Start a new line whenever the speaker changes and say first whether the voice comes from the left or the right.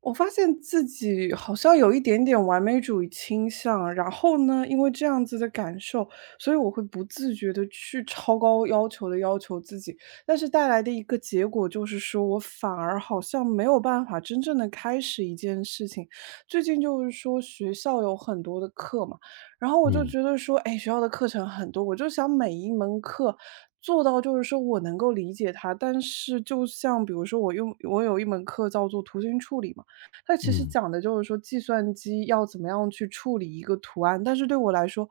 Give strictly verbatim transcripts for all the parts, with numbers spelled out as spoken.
right: 我发现自己好像有一点点完美主义倾向，然后呢，因为这样子的感受，所以我会不自觉的去超高要求的要求自己，但是带来的一个结果就是说，我反而好像没有办法真正的开始一件事情。最近就是说学校有很多的课嘛，然后我就
left: 嗯
right: 觉得说，哎，学校的课程很多，我就想每一门课做到就是说我能够理解它，但是就像比如说我用我有一门课叫做图形处理嘛。它其实
left: 嗯
right: 讲的就是说计算机要怎么样去处理一个图案，但是对我来说，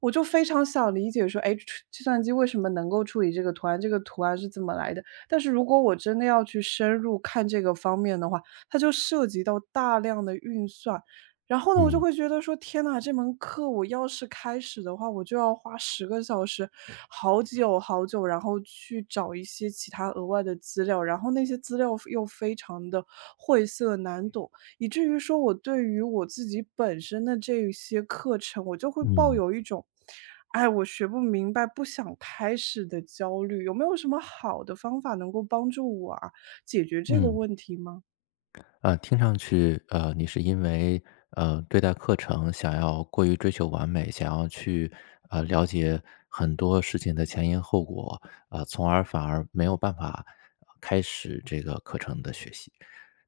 right: 我就非常想理解说，哎，计计算机为什么能够处理这个图案，这个图案是怎么来的？但是如果我真的要去深入看这个方面的话，它就涉及到大量的运算。然后呢，我就
left: 嗯
right: 会觉得说，天呐，这门课我要是开始的话，我就要花十个小时，好久好久，然后去找一些其他额外的资料，然后那些资料又非常的晦涩难懂。以至于说我对于我自己本身的这一些课程，我就会抱
left: 嗯
right: 有一种，哎，我学不明白，不想开始的焦虑。有没有什么好的方法能够帮助我啊，解决这个
left: 嗯，
right: 问题吗？
left: 啊，听上去，呃，你是因为呃对待课程想要过于追求完美，想要去呃了解很多事情的前因后果，呃，从而反而没有办法呃开始这个课程的学习。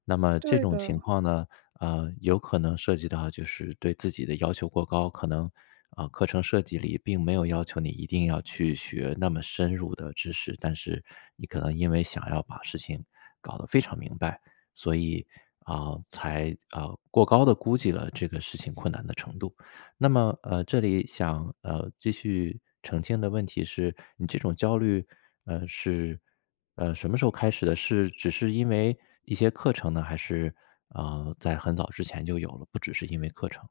left: 那么这
right: 对
left: 种
right: 的。
left: 情况呢，呃，有可能涉及到就是对自己的要求过高，可能啊、课程设计里并没有要求你一定要去学那么深入的知识，但是你可能因为想要把事情搞得非常明白，所以啊、才呃过高的估计了这个事情困难的程度。那么呃，这里想呃继续澄清的问题是，你这种焦虑呃是。呃，什么时候开始的？是只是因为一些课程呢，还是呃，在很早之前就有了，不只是因为课程？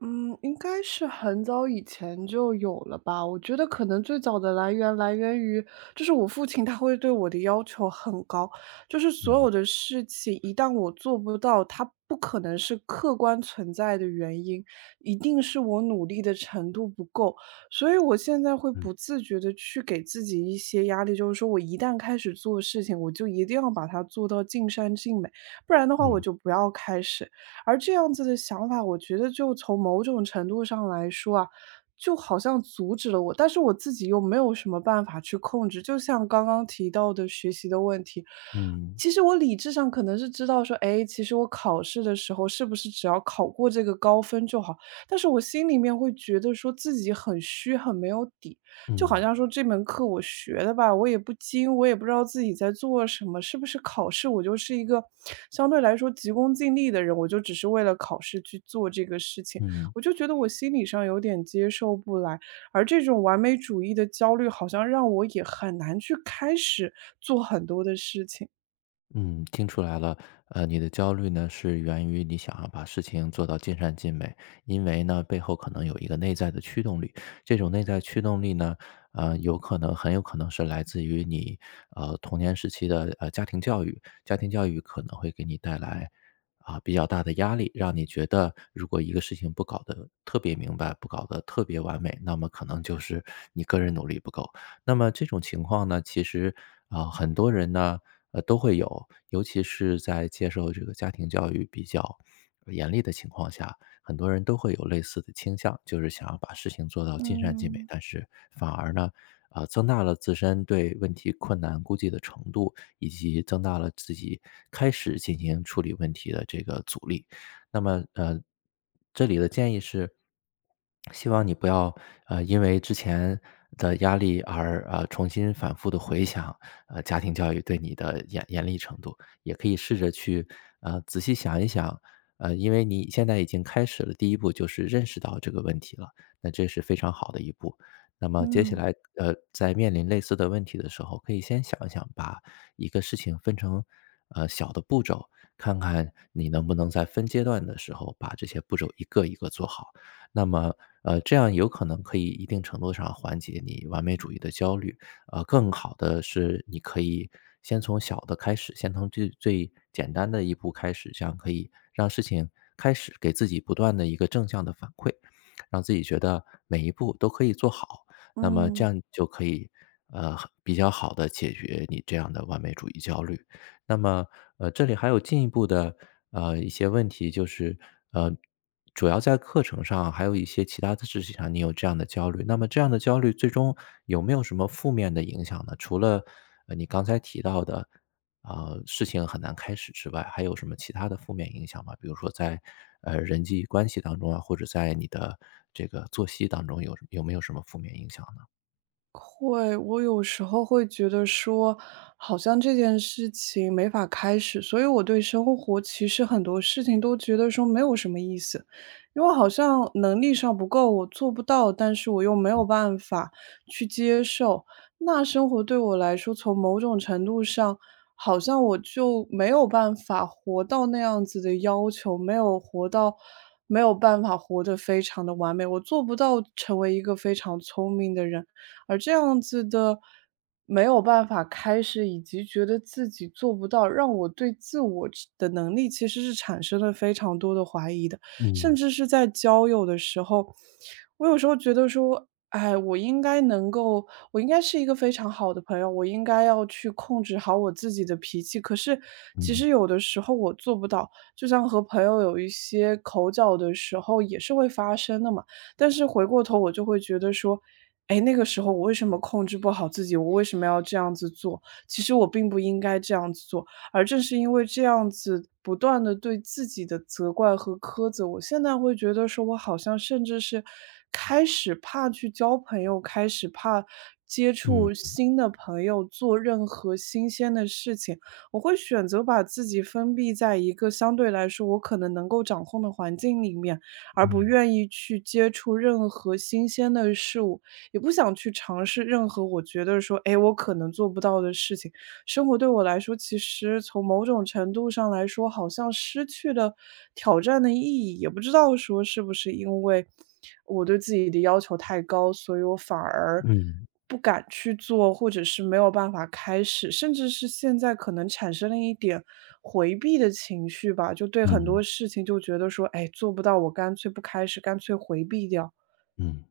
right: 嗯，应该是很早以前就有了吧。我觉得可能最早的来源来源于，就是我父亲他会对我的要求很高，就是所
left: 嗯
right: 有的事情一旦我做不到，他不可能是客观存在的原因，一定是我努力的程度不够。所以我现在会
left: 嗯。
right: 不自觉的去给自己一些压力，就是说我一旦开始做事情，我就一定要把它做到尽善尽美，不然的话我
left: 嗯
right: 就不要开始。而这样子的想法，我觉得就从某种程度上来说啊，就好像阻止了我，但是我自己又没有什么办法去控制。就像刚刚提到的学习的问题，
left: 嗯
right: 其实我理智上可能是知道说，哎，其实我考试的时候是不是只要考过这个高分就好，但是我心里面会觉得说自己很虚，很没有底。就好
left: 嗯
right: 像说这门课我学的吧，我也不精，我也不知道自己在做什么，是不是考试？我就是一个相对来说急功近利的人，我就只是为了考试去做这个事情，
left: 嗯。
right: 我就觉得我心理上有点接受不来。而这种完美主义的焦虑，好像让我也很难去开始做很多的事情。
left: 嗯，听出来了，呃，你的焦虑呢是源于你想要把事情做到尽善尽美，因为呢背后可能有一个内在的驱动力，这种内在驱动力呢，呃，有可能很有可能是来自于你呃童年时期的呃家庭教育，家庭教育可能会给你带来啊、比较大的压力，让你觉得如果一个事情不搞得特别明白，不搞得特别完美，那么可能就是你个人努力不够。那么这种情况呢，其实啊、呃很多人呢，呃，都会有，尤其是在接受这个家庭教育比较呃严厉的情况下，很多人都会有类似的倾向，就是想要把事情做到尽善尽美，
right: 嗯
left: 但是反而呢，啊、增大了自身对问题困难估计的程度，以及增大了自己开始进行处理问题的这个阻力。那么，呃，这里的建议是，希望你不要，呃，因为之前的压力而，呃，重新反复的回想，呃，家庭教育对你的严严厉程度。也可以试着去，呃，仔细想一想，呃，因为你现在已经开始了第一步，就是认识到这个问题了，那这是非常好的一步。那么接下
right: 嗯
left: 来，呃，在面临类似的问题的时候，可以先想一想，把一个事情分成，呃，小的步骤，看看你能不能在分阶段的时候把这些步骤一个一个做好。那么，呃，这样有可能可以一定程度上缓解你完美主义的焦虑。呃，更好的是，你可以先从小的开始，先从最最简单的一步开始，这样可以让事情开始，给自己不断的一个正向的反馈，让自己觉得每一步都可以做好。那么这
right: 嗯。
left: 样就可以，呃，比较好的解决你这样的完美主义焦虑。那么，呃，这里还有进一步的，呃，一些问题，就是，呃，主要在课程上，还有一些其他的事情上，你有这样的焦虑。那么这样的焦虑最终有没有什么负面的影响呢？除了，呃，你刚才提到的，啊、呃事情很难开始之外，还有什么其他的负面影响吗？比如说在，呃，人际关系当中啊，或者在你的这个作息当中有有没有什么负面影响呢？
right: 会，我有时候会觉得说，好像这件事情没法开始，所以我对生活其实很多事情都觉得说没有什么意思，因为好像能力上不够，我做不到，但是我又没有办法去接受。那生活对我来说，从某种程度上，好像我就没有办法活到那样子的要求，没有活到，没有办法活得非常的完美，我做不到成为一个非常聪明的人。而这样子的没有办法开始，以及觉得自己做不到，让我对自我之的能力其实是产生了非常多的怀疑的。甚
left: 嗯
right: 至是在交友的时候，我有时候觉得说，哎，我应该能够我应该是一个非常好的朋友，我应该要去控制好我自己的脾气。可是其
left: 嗯
right: 实有的时候我做不到，就像和朋友有一些口角的时候也是会发生的嘛。但是回过头我就会觉得说哎，那个时候我为什么控制不好自己？我为什么要这样子做？其实我并不应该这样子做，而正是因为这样子不断的对自己的责怪和苛责，我现在会觉得说我好像甚至是开始怕去交朋友，开始怕接
left: 嗯
right: 触新的朋友，做任何新鲜的事情。我会选择把自己封闭在一个相对来说我可能能够掌控的环境里面，而不
left: 嗯
right: 愿意去接触任何新鲜的事物。也不想去尝试任何我觉得说，哎，我可能做不到的事情。生活对我来说，其实从某种程度上来说，好像失去了挑战的意义。也不知道说是不是因为我对自己的要求太高，所以我反而
left: 嗯
right: 不敢去做，或者是没有办法开始，甚至是现在可能产生了一点回避的情绪吧，就对很多
left: 嗯
right: 事情就觉得说，哎，做不到，我干脆不开始，干脆回避掉。
left: 嗯。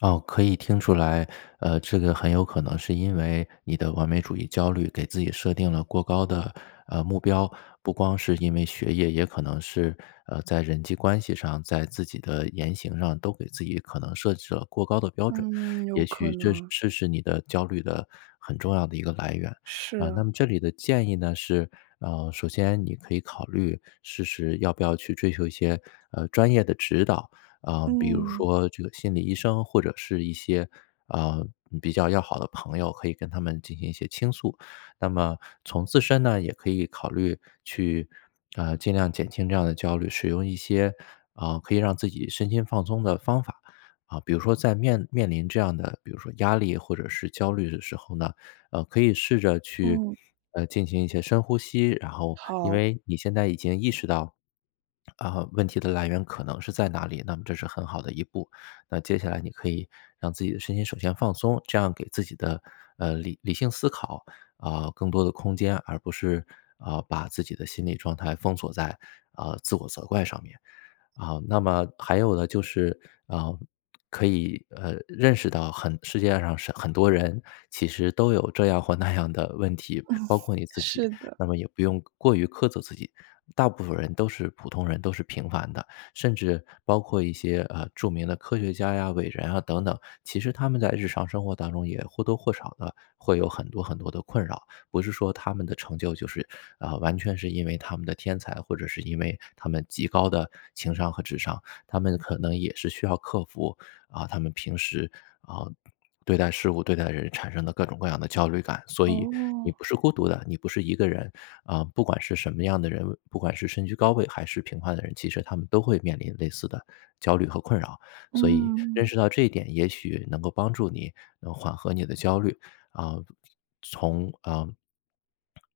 left: 哦，可以听出来，呃，这个很有可能是因为你的完美主义焦虑给自己设定了过高的呃目标，不光是因为学业，也可能是呃在人际关系上，在自己的言行上都给自己可能设置了过高的标准，
right: 嗯，有
left: 也
right: 可
left: 许这是
right: 能。
left: 这是你的焦虑的很重要的一个来源。
right: 是
left: 啊、那
right: 啊，
left: 么这里的建议呢是，呃，首先你可以考虑试试要不要去追求一些呃专业的指导。啊，比如
right: 嗯，
left: 说这个心理医生或者是一些，啊比较要好的朋友，可以跟他们进行一些倾诉。那么从自身呢，也可以考虑去，呃，尽量减轻这样的焦虑，使用一些，啊可以让自己身心放松的方法。啊，比如说在面面临这样的，比如说压力或者是焦虑的时候呢，呃，可以试着去，
right: 嗯，
left: 呃，进行一些深呼吸，然后因
right: 好，
left: 为你现在已经意识到啊，问题的来源可能是在哪里，那么这是很好的一步。那接下来你可以让自己的身心首先放松，这样给自己的，呃，理理性思考，啊，更多的空间，而不是，啊，把自己的心理状态封锁在，啊，自我责怪上面。啊，那么还有的就是啊，可以呃认识到很世界上是很多人其实都有这样或那样的问题，包括你自己，
right: 是的，
left: 那么也不用过于苛责自己。大部分人都是普通人，都是平凡的，甚至包括一些呃著名的科学家呀、伟人啊等等，其实他们在日常生活当中也或多或少的会有很多很多的困扰。不是说他们的成就就是，啊，呃完全是因为他们的天才，或者是因为他们极高的情商和智商，他们可能也是需要克服啊，他们平时啊，对待事物、对待人产生的各种各样的焦虑感。所以你
right: 哦，
left: 不是孤独的，你不是一个人，啊，不管是什么样的人，不管是身居高位还是平凡的人，其实他们都会面临类似的焦虑和困扰。所以认
right: 嗯，
left: 识到这一点，也许能够帮助你能缓和你的焦虑，啊，从啊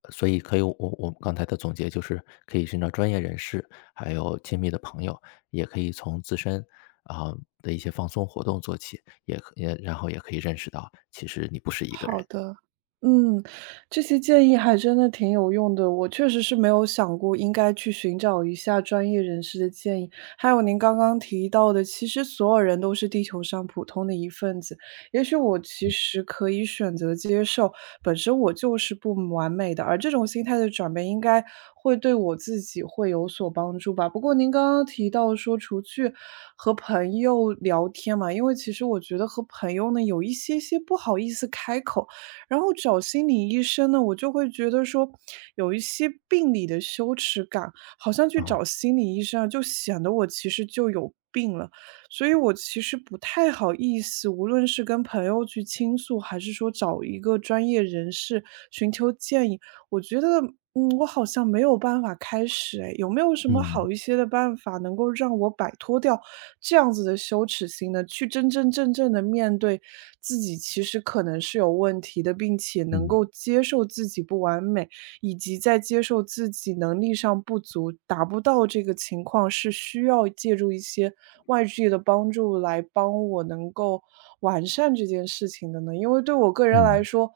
left: 所以可以我我们刚才的总结就是，可以寻找专业人士，还有亲密的朋友，也可以从自身啊、的一些放松活动做起，也可也然后也可以认识到，其实你不是一个
right: 好
left: 人
right: 的，嗯，这些建议还真的挺有用的，我确实是没有想过应该去寻找一下专业人士的建议。还有您刚刚提到的，其实所有人都是地球上普通的一份子，也许我其实可以选择接受，本身我就是不完美的，而这种心态的转变应该会对我自己会有所帮助吧。不过您刚刚提到说，除去和朋友聊天嘛，因为其实我觉得和朋友呢有一些些不好意思开口，然后找心理医生呢，我就会觉得说有一些病理的羞耻感，好像去
left: 啊、
right: 找心理医生啊，就显得我其实就有病了。所以我其实不太好意思，无论是跟朋友去倾诉，还是说找一个专业人士寻求建议，我觉得，嗯，我好像没有办法开始，哎，有没有什么
left: 嗯
right: 好一些的办法能够让我摆脱掉这样子的羞耻心呢？去真真正正的面对自己，其实可能是有问题的，并且能够
left: 嗯
right: 接受自己不完美，以及在接受自己能力上不足，达不到这个情况，是需要借助一些外界的帮助来帮我能够完善这件事情的呢？因为对我个人来
left: 嗯。
right: 说，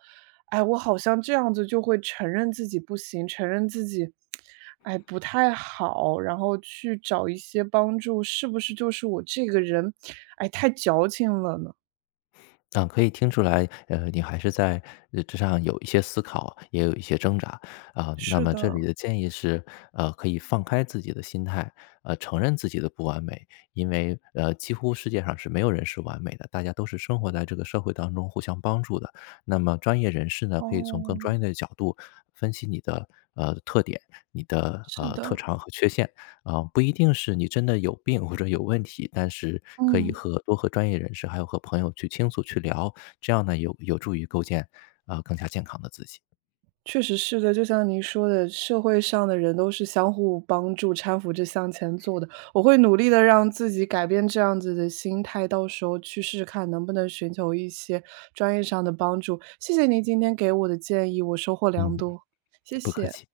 right: 哎，我好像这样子就会承认自己不行，承认自己，哎，不太好，然后去找一些帮助，是不是就是我这个人，哎，太矫情了呢？
left: 啊，可以听出来，呃，你还是在呃这上有一些思考，也有一些挣扎啊。那
right: 是
left: 么这
right: 的，
left: 里的建议是，呃，可以放开自己的心态，呃，承认自己的不完美，因为呃，几乎世界上是没有人是完美的，大家都是生活在这个社会当中互相帮助的。那么专业人士呢，可以从更
right: 哦，
left: 专业的角度分析你的呃特点、你的
right: 是
left: 呃特
right: 的，
left: 长和缺陷。啊，不一定是你真的有病或者有问题，但是可以
right: 嗯。
left: 和多和专业人士，还有和朋友去倾诉、去聊，这样呢有有助于构建啊、呃更加健康的自己。
right: 确实是的，就像您说的，社会上的人都是相互帮助、搀扶着向前走的。我会努力的让自己改变这样子的心态，到时候去试试看能不能寻求一些专业上的帮助。谢谢您今天给我的建议，我收获良
left: 嗯，
right: 多，谢
left: 不客
right: 谢。
left: 气。